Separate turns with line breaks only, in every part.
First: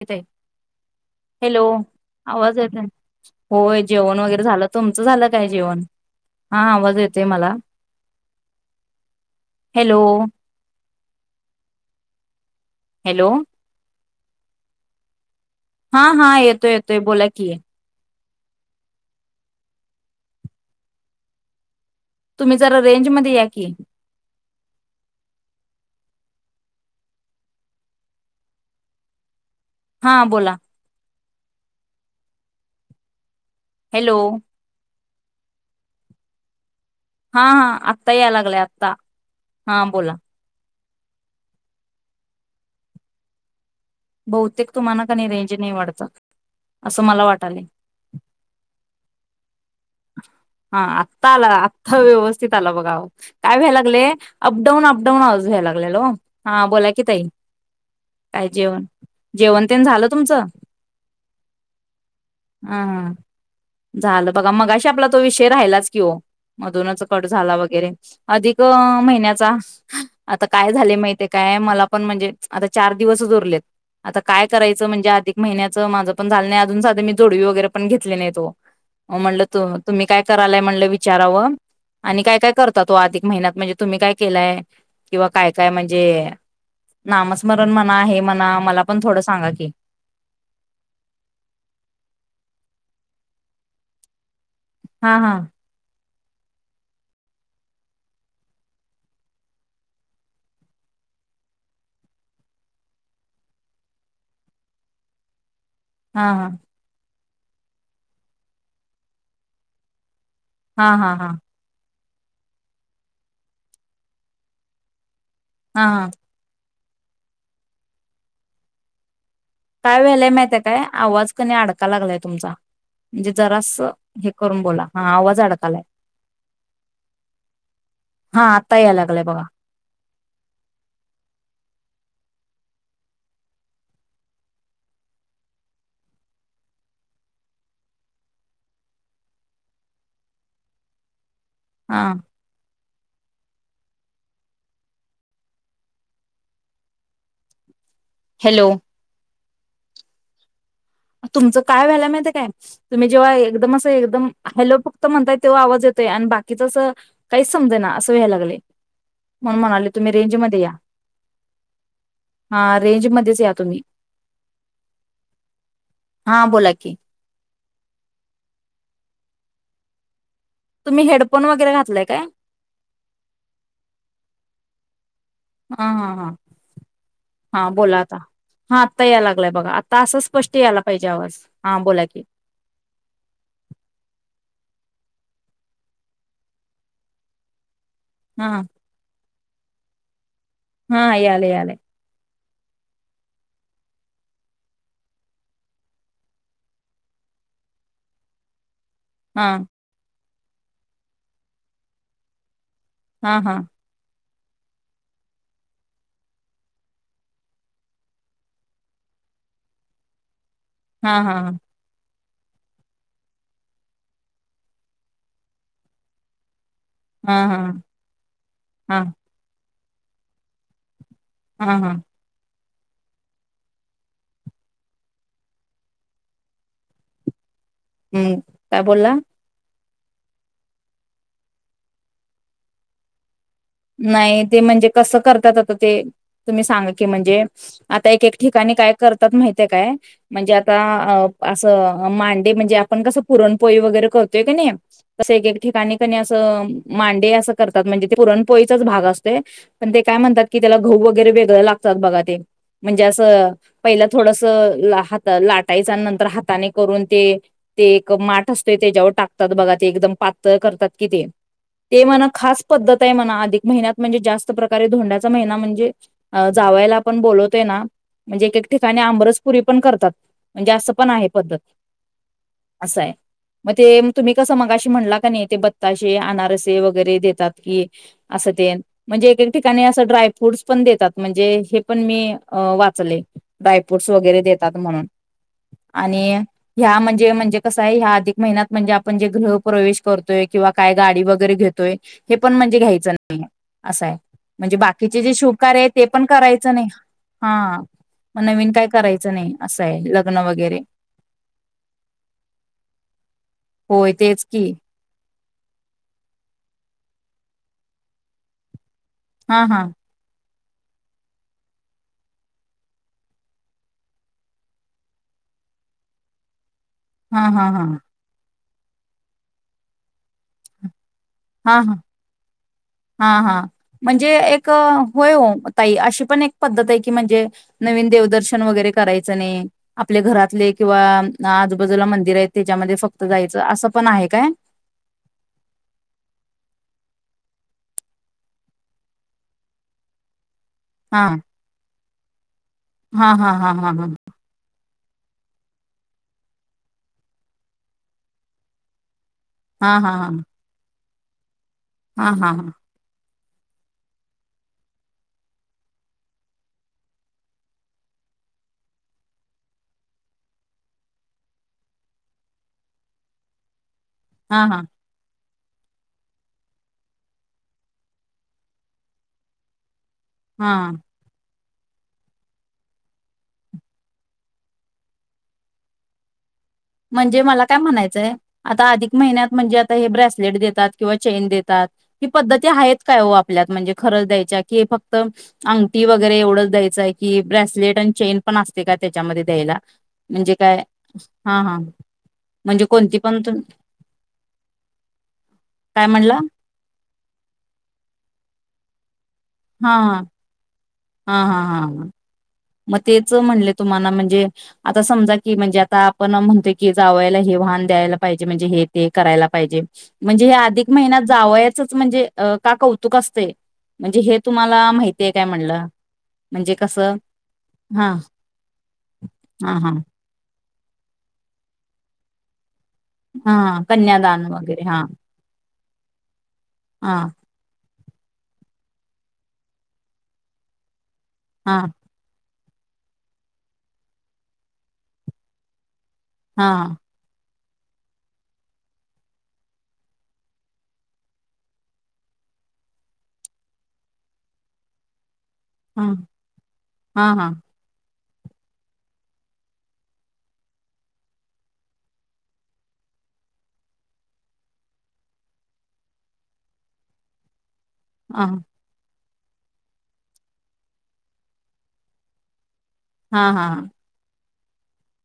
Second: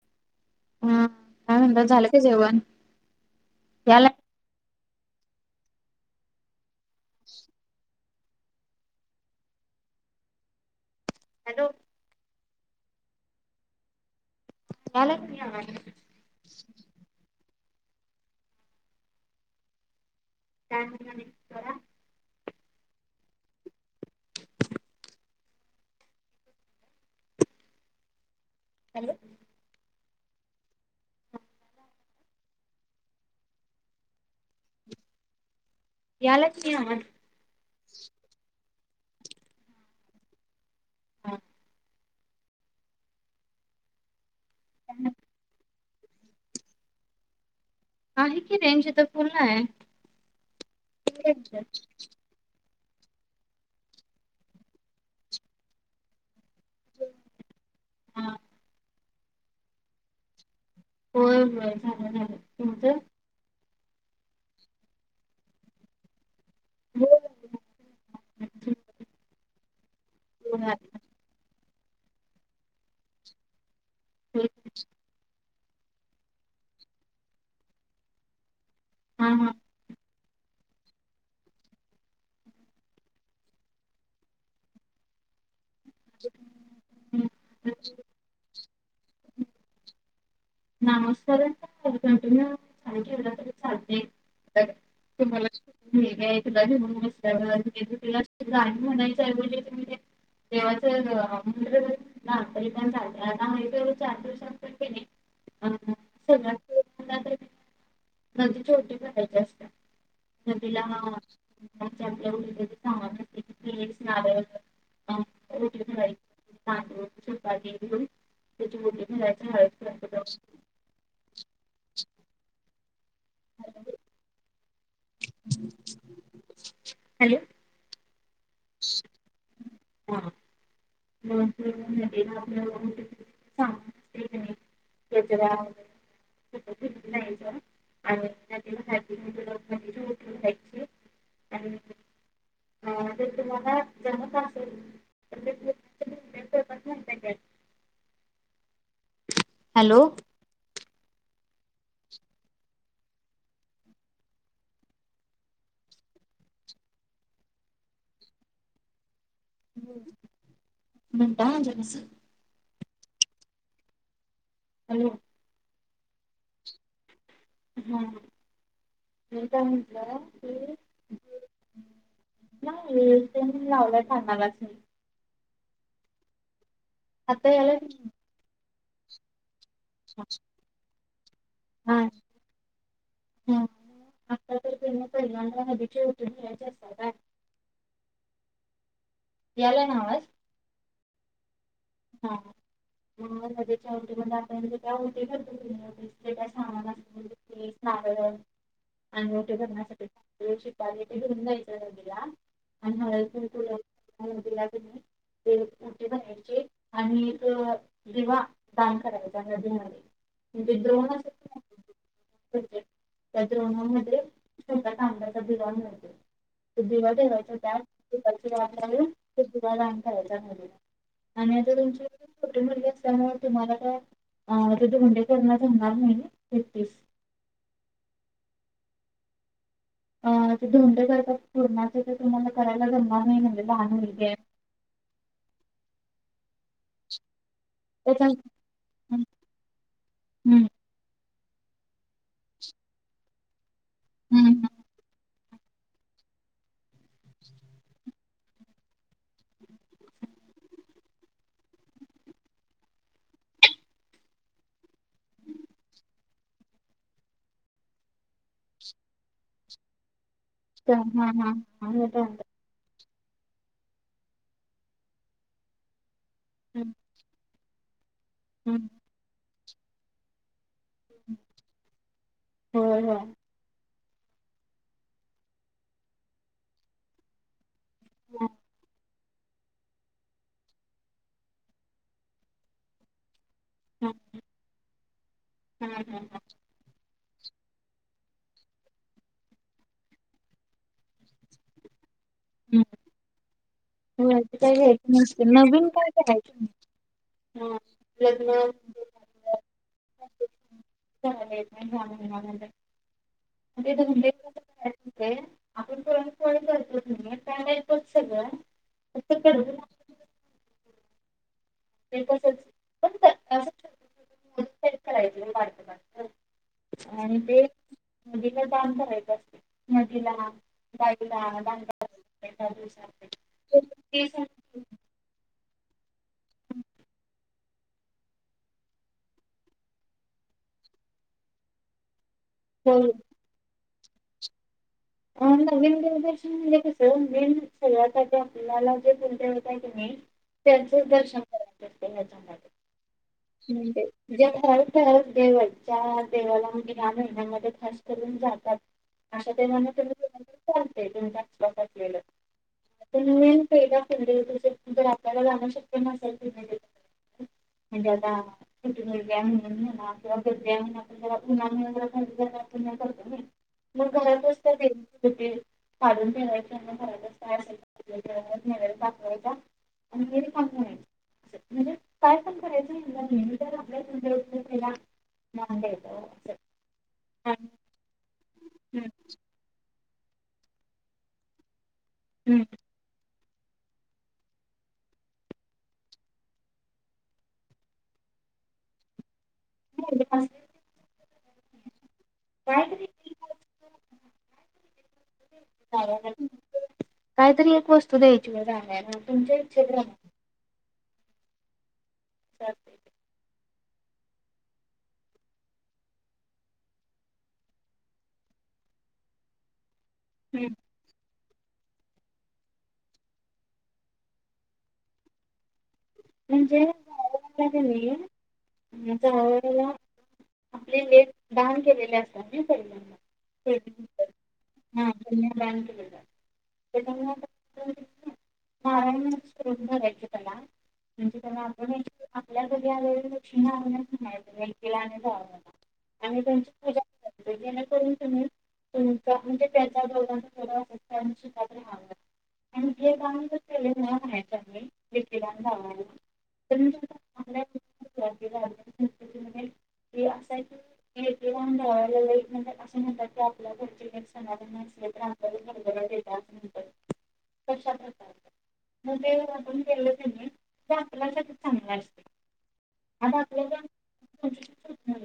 तेेत आहे
हम्म
[inaudible]
काय
हॅलो
म्हणतात झालं का
आवाज
जेवण
येत होय
याला
जेवण वगैरे झालं, तुमचं झालं काय जेवन, हा येते मला हॅलो
हॅलो
हॅलो
यालाय की नाही आवाज?
हा हा येतोय येतोय बोला की
काय म्हणला [inaudible] करा
तुम्ही जरा रेंज मध्ये या की
हॅलो
हा बोला हॅलो
यालय की नाही आवाज
हा हा आत्ता यायला लागलंय आता हा बोला बहुतेक तुम्हाला कानि रेंज नाही वाढत? असं मला वाटलंय,
आहे की रेज इथ फुल्ल आहे,
हा आत्ता आला आत्ता व्यवस्थित आला बघ काय व्हायला लागले अपडाऊन अपडाऊन व्यायला लागलेल हा बोला की तई काय जेवण जेवण तेण झालं तुमचं,
होय होय झालं झालं
हा
तुमचं,
हा, झालं बघा मगाशी ते आपला तो विषय राहिलाच कि हो. मधूनच
हो
कट झाला वगैरे अधिक महिन्याचा आता काय झाले माहितेय काय मला पण म्हंजे आता चार दिवसच उरलेत. आता काय करायचं म्हंजे आधिक महिन्यांचं माझं पण झालं नाही, अजून साध मी जोडवी वगैरे पण घेतले नाहीत वो. अ
हा
म्हणलं
हा
तुम्ही काय करालाय म्हणलं विचारावं आणि काय काय करता तो अधिक महिन्यात म्हंजे, तुम्ही काय केलाय किंवा काय? काय म्हंजे नामस्मरण म्हणा हे म्हणा मला पण थोडं सांगा की.
नामस्मरण का कंटिन्यूस केला तरी चालतंय. तर
हा हा
तुम्हाला तुला घेऊून बसल्यावर तुला गाण म्हणायच ऐवजी तुम्ही ते देवाचं हे म्हणल तरी, पण चालतंय हाय तेवढं चार दिवसात पण केल
हां हां.
नदी छोटी करायची असतें. नदीला
हा हा हा
हां
हा
ते आपल्या [unintelligible] हां ओटी
हा
भरायची. तांदूळ चपाती घेऊन त्याची ओटी भरायची हळद
काय
कुंकू
व्हायलाय माहिते
लावून
काय आवाज कनी अडका लागलाय तुमचा. म्हंजे जरास हे करून बोला. आवाज अडकालाय.
हॅलो
हा आत्ता याय लागलाय बघा.
[unintelligible] [unintelligible]
हा
[unintelligible] ह ते तुम्हाला जमत असेल [unintelligible]
हॅलो.
हॅलो.
तुमचं काय व्हायला माहिय काय तुम्ही, जेव्हा एकदम असं एकदम हॅलो फक्त म्हणताय तेव्हा आवाज येतोय आणि बाकीच असं काहीच समजे ना असं व्हय लागलेय. म्हणून म्हणाले तुम्ही रेंज मध्ये या.
मिनट हा जरासं
रेंज मध्येच या तुम्ही.
हॅलो.
हा बोला की
हम् हे काय म्हटलं की
तुम्ही हेडफोन वगैरे घातलाय का
नाही लावलाय कानाला
हा हा हा
आता
हा
याले
बोला आता हा आत्ता याय लागलाय बघा असं स्पष्ट यायला पाहिजे आवाज हा बोला की
हा आता तर पहिल्यांदा हदीचे उतून घ्यायचे असतात आहे
हम्
याला ना अवाज
हा यालय यलेय
ह मगच्या होट आप होटद्ल सामास नाग [unintelligible]
हा
आणि के [unintelligible] टयला [unintelligible] आणि हा
हां, हां.
बिकु [inaudible] दिला नाही ते रटी बनची [inaudible] आणि एक दिवा दान करायचा नदीमध्ये विद्रोहण
हां, हां.
त्या द्रोणामध्ये छोट्या कांद्याचा भिजाण मिळत सुुद्धी वे हो
हां, हां.
[unintelligible] ला
हां,
का जा [unintelligible] आणि आता
हां, हां.
तुमची मुलगी असल्यामुळे तुम्हाला का धोंडे करण्याच होणार नाहीतीस.
हम्म काय बोलला.
अ ते धोंडे करतात पूर्णाचे ते तुम्हाला करायला जमणार नाही. लहान मुलगी आहे.
नाही ते म्हणजे कसं करतात आता ते तुम्ही सांगा की म्हणजे आता एक
त्याच्या
एक ठिकाणी काय
हम्म
करतात माहिितय काय म्हणजे
हम्म
आता अ असं मांडे म्हणजे आपण कसं पुरण पोई वगैरे करतोय काी
हम्म.
नाही तस ठिकाणी अस मांडे अस करतात म्हणजे पुरण पोईचाच भाग असत पण ते काय म्हणतात की त्याला घउ वगैरे वेगळं लागतात बघा ते म्हणजे असं पहिला थोडसात लाटायचं आणि नंतर हाताने करून ते ते एक माठ असतो त्याच्यावर टाकतात बघा ते एकदम पा ते करतात
त्या-
की
हा
ते,
हा हा
ते
हे
म्हण
धोंडे.
खास पद ते म्हणा अधिक महिन्यात म्हणजे जास्त प्रकारे धोंड्याचा महिना म्हणजे
हम्म,
जावायला पण बोलवत ते ना म्हणजे एक एक
हम्म.
ठिकाणी आबरस पुरी पण करतात म्हणजे असं पण आहे पद्धत असं
होय
आहे
होय.
मग ते तुम्ही कसं मगाशी म्हणला का नाही ते बत्ताशे अनारसे वगैरे देतात की.
हम्म,
असं ते. म्हणजे एक एक ठिकाणी असं ड्राय फ्रूटस पण देतात म्हणजे हे पण मी वाचले. ड्रायफ्रूट्स
हम्म,
वगैरे देतात म्हणून
हम्म,
आणि
हम्म,
ह्या म्हणजे जे म्हणजे कसं आहे ह्या अधिक महिन्यात म्हणजे आपण जे गृह प्रवेश करतोय किंवा काय गाडी वगैरे घेतोय. हे पण म्हणजे
हम्म.
घ्यायचं ना असं आहे
होय ते काय
म्हणजे
घ्यायचं
बाकीचे जे
नसते
शुभ कार्य
नवीन
आहे ते
काय
पण करायचं नाही हा मग नवीन काय करायचं नाही असंय लग्न वगैरे.
झाले ह्या महिन्यामध्ये
होय तेच की
[unintelligible] [unintelligible]
हा हा
[unintelligible] [unintelligible] आणि
हा
ते.
हा हा
ते दान करायचं असते नदीलाान. बाय जा ब
हा हा
[unintelligible]
हा हा म्हणजे एक होय ओ. ताई अश पण एक पद्धत आहे, की म्हणजे नवीन देवदर्शन वगैरे करायचं नाही, आपले घरातले किंवाआ आजूबाजूला मंदिर आहेत. त्याच्यामध्ये फक्त जायचं असं पण आहे काय?
अ नवीन देवदर्शन म्हणजे कसं नवीन सरव आहे आपल्याला जे कुल देवता आहे तुम्ही त्यांचेच दर्शन करायचे त्यां ांग
हा हा हा हा हा
देव ज देवाला ह्या महिन्यामध्ये खास करून जातात अशा
हा हा हा
ते तुमचा
हा हा हा
प फि त जर आपल्याला जाणं शक्य नसेलि म्हणजे आता क मुलग्या म्हणून म्ह किवा ग्या म्ह आपण ज उन्हा करतो मग घरात
हा
त
हा
तुटेल. काढून ठेवायचे. आणि हे रिकामं
हा.
करायचं म्हणजे काय पण करायचं म्हणला कणी तर, आपल्या इथ जे येतात पहिला त्याला मान द्यायचा ओ.
म्हणजे मला काय म्हणायचंय आता अधिक महिन्यात? म्हणजे आता हे ब्रेसलेट देतात किंवा चेन देतात. ही पद्धती हाएत काय हो आप? आपल्यात म्हणजे खरंच द्यायच्या, की फक्त अंगठी वगैरे एवढंच द्यायचंय की ब्रेसलेट आणि चेन पण असतय का त्याच्यामध्ये द्यायला म्हणजे काय? हा म्हणजे
काहीतरी
कोणती पण तुम्ही? म्हणला
काय तरी एक वस्तू द्यायची. तुझ झालंय ना. तुमच्या इछे
हा हा
प्रमाणे.
हा हा हा. म तेच म्हणलेत तुम्हाला म्हणजे आता समजा, की म्हणजे आता आपण म्हणतोय, की जावायला हे व्हान द्यायला पाहिजे म्हणजे हे ते करायला पाहिजे. म्हणजे हे अधिक महिन्यात जावयाचच म्हणजे का कौतुक असतय, म्हणजे हे तुम्हाला माहितीय काय म्हणलं. म्हणजे कसं?
कस
हा
व्हईल,
हा
जावया
हा
आपली लेक दान केलेली असत्या नी
हा कन्यादान वगेरे हा
कन्यादान केलेलं
हा.
त्याच्यामुळे नारायण म्हणून [unintelligible] धरायचं त्याला म्हणजे त्याना
हा
आपनच आप मुलांचं बी आणि दक्षिणा आणि लेकीला आणि जावयाला आणि
हा
त्यांची पूजा करायची. जेणेकरून त्यानी त्यांच्या म्हंजे त्यांच्या दोघांनी सुखात राहावं, आणि जे काय केलेलं हाय कणी लेकीला आणि जावयाला
हम् हा हा.
हे अस हाय की हेच दान जावायाला, लई म्हजे असं म्हणतात, की आपल्या घरचे जर समाधानी असेल तर, आपल्याला भरभराट येतिया अस म्हणत्यात.
हां.
पण ते आपण केलं कणी ते आपल्यासाठी चांगलं असतय. आता
हा हा
आपल्याकड [unintelligible]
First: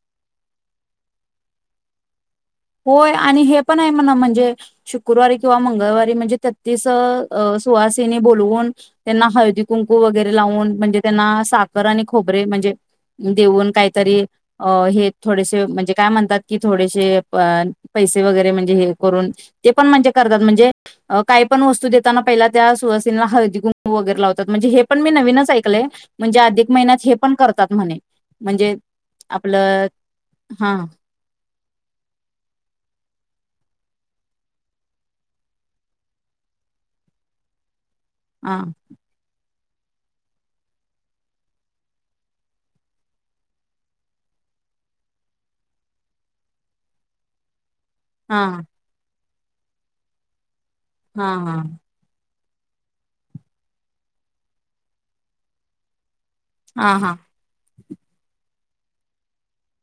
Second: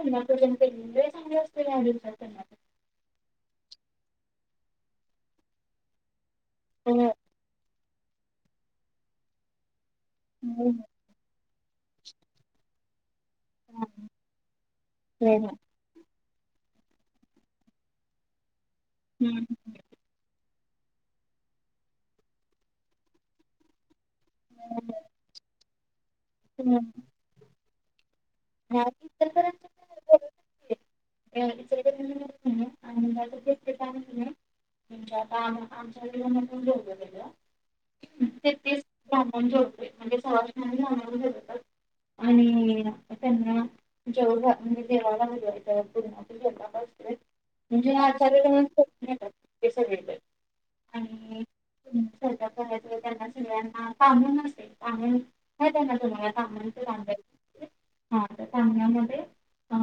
लई चांगल आसतय [unintelligible]
होय आणि हे पण हाय म्हण म्हणजे शुक्रवारी किंवा मंगळवारी म्हणजे तत्तीस अं सुहा तेनी बोलवून त्यांना हळदी, कुं कु वगैरे लावून म्हणजे त्यांना सा खर आणि खोबरे म्हणजे देऊन काहीतरी अ हे थोडेसे म्हणजे काय म्हणतात? कि थोडेसे पैसे वगैरे म्हण जे करून ते पण म्हणजे करतात म्हणजे काही पण वस्तू देताना पहिला त्या सुवासिनीला हळदी, कुंकू वगैरे लावतात म्हणजे हे पण मी नवीनच ऐकलंय म्हणजे अधिक महिन्यात हे पण कर करतात म्हणे. म्हणजे आपलं हा.
[inaudible] तेच
हा
ते सांगून [inaudible] म्हणजे सुवासिनी [inaudible] आणि त्यांना जेवन म्हणजे देवाला पूर्ण जेवढा असतोय म्हणजे आचारी
हा
कडून करून घेतात. हे सगळे [unintelligible]
हा हा.
स्वयंपाक त्यांना सगळ्यांना काून न काून त्यांना
हा हा
तुम्हाला. [inaudible] अ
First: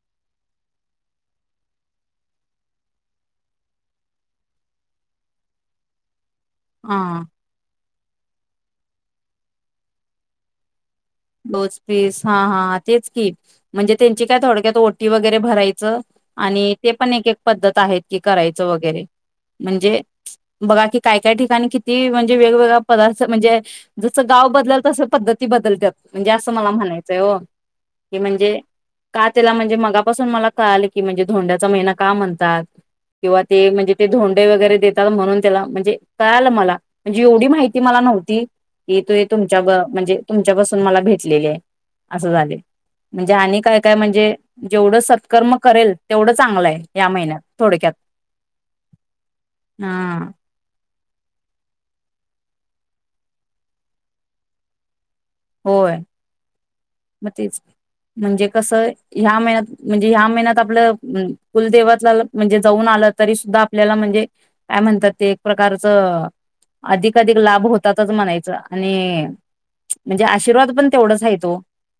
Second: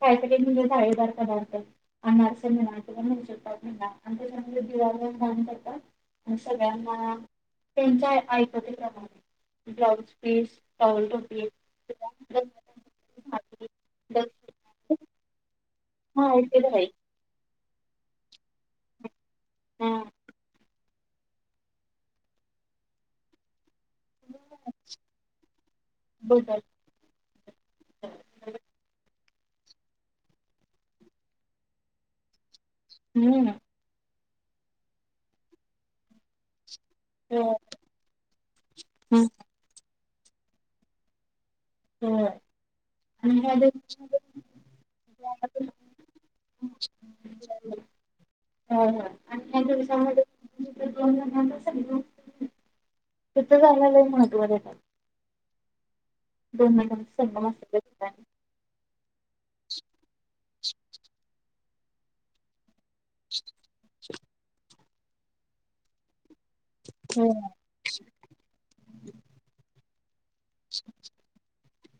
काहीतरी म्हणजे जाळेदार पदार्थ अनारस म्हणा, किंवा मैसूर पाक म्हणा पण म्हणजे त्याच्या दिवा दान करतात.
हा
सगळ्यांना त्यांच ऐपती प्रमाणे ब्लाऊज पीस, टॉवेल टोपी
ब्लाऊज पीस हा हा तेच की
भाकरी,
म्हणजे त्यांची काय थोडक्यात ओ
दक्षिणा
टी वगैरे भराय च.. आणि ते पण एक एक पद्धत आहेत ती कराय च वगैरे म्हणजेच बघा की काय काय ठिकाणी किती म्हणजे वेगवेगळा पदार्थ म्हणजे जसं गाव बदलल तसं पद्धती बदलत्यात. म्हणजे असं
बदल
मला म्हणायचंय ओ कि म्हणजे का त्याला म्हणजे मगापासून मला कळालं की म्हणजे धोंड्याचा महिना का म्हणतात? किंवा
हम्म
ते म्हणजे ते धोंड डे वगैरे देतात म्हणून त्याला म्हणजे कळालं मला म्हणजे एवढी माहिती मला नव्हती येतोय
हम्म.
तुमच्या म्हणजे तुमच्या पासु पण मला भेटलेले आहे.
होय
असं झालय म्हणजे
ह्या
आणि काय काय
दिवसामध्ये
म्हणजे जेवढं सत्कर्म करेल तेवढं चांगलं आहे या महिन्यात थोडक्यात
होय
हा.
म्हणून तरी सगळीजन त्या याला लई महत्व देतात
होय.
दोन महिलांचा
मग
संगम
तेच की
असलेल्या ठिकाणी
म्हणजे कस ह्या महिन्यात म्हणजे ह्या महिन्यात आपलं कुलदेवातला म्हणजे जाऊन आलं तरी सुद्धा आपल्याला म्हणजे काय म्हणतात ते एक प्रकारचं अधिकाअधिक लाभ होतातच म्हणायच आणि म्हणजे आशीर्वाद पण तेवढाच आहे तो.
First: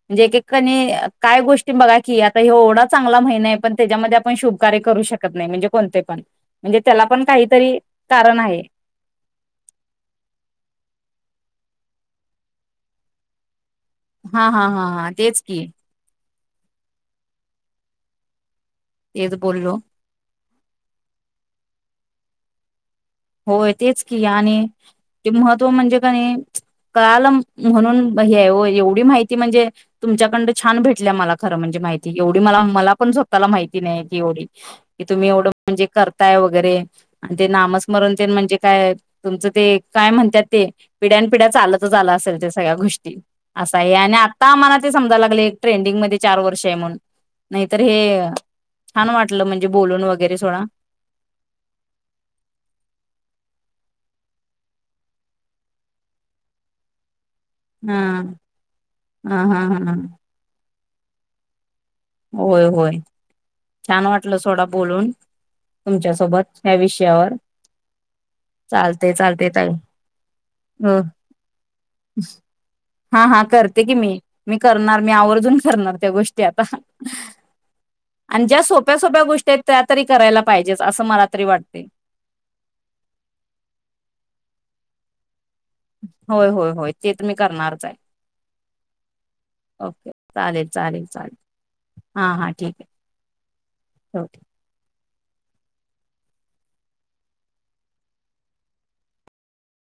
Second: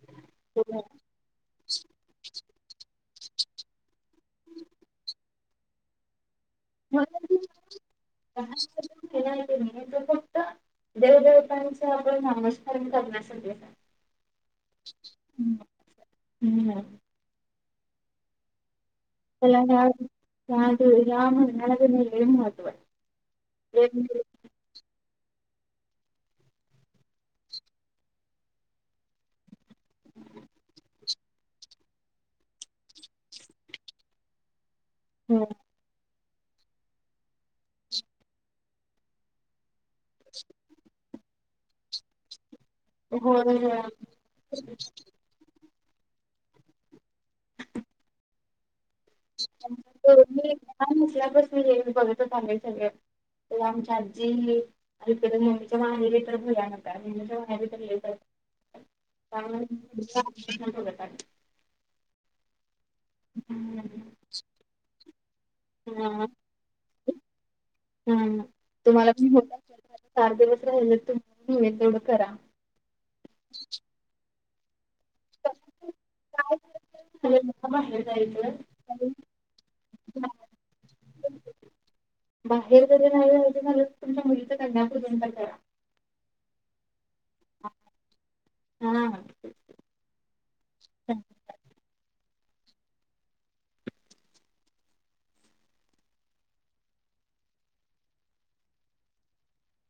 म्हणजे एक एक कणी काय गोष्टी बघा की यात तर ह्यो एवढा चांगला महिना आहे पण त्याच्यामध्ये आपण शुभ कार्य करू शकत नाही म्हणजे कोणते पण म्हणजे त्याला पण काहीतरी कारण आहे
[unintelligible] [unintelligible]
हा हा हा हा तेच की.
[unintelligible]
एक
त्याला
बोलो
ह्या [unintelligible]
हो तेच की आणि महत्त्व म्हणजे काणी कळाला म्हणून हे एवढी माहिती म्हणजे तुमच्याकडन छान भेटल्या मला खरं म्हणजे माहिती एवढी मला मला पण स्वतःला माहिती नाही एवढी तुम्ही एवढं म्हणजे कर ता वगैरे ते नाम मरून तेन म्हणजे काय तुमचं ते काय म्हणतात ते पिढ्यान पिढ्या चालत आलं असेल ते सगळ्या गोष्टी
होय
असा
होय
आहे आणि आता आ मला ते समजायला लागले ट्रेंडिंग मध्ये चार वर्ष आहे म्हण नाहीतर हे छान
[unintelligible]
वाटलं म्हणजे बोलून
सगळ
वगैरे सोडा
तर आमच्या आजी अकडे मममीच माहिली तर भुला नका
हा हा हा हा
[unintelligible] [unintelligible]
होय होय. छान वाटलं सोडा बोलून.
हम
तुमच्यासोबत या विषयावर
हम तुम्हाला
चालते चालते ताई
चार दिवस राहिले तुम तेवढं करा
हा हा करते की मी मी करणार मी आवर्जून करणार त्या गोष्टी आता
बाहेर
आणि
जायचं
ज्या सोप्या सोप्या गोष्टी आहेत त्यातरी करायला पाहिजेच असं मला वाटते
बाहेर जर राला झा तुमच्या मुलीच कन्यापून का करा
होय होय होय ते तर मी करणारच आहे
हम्
ओके चालेल चालेल चालेल हा हा ठीक आहे होक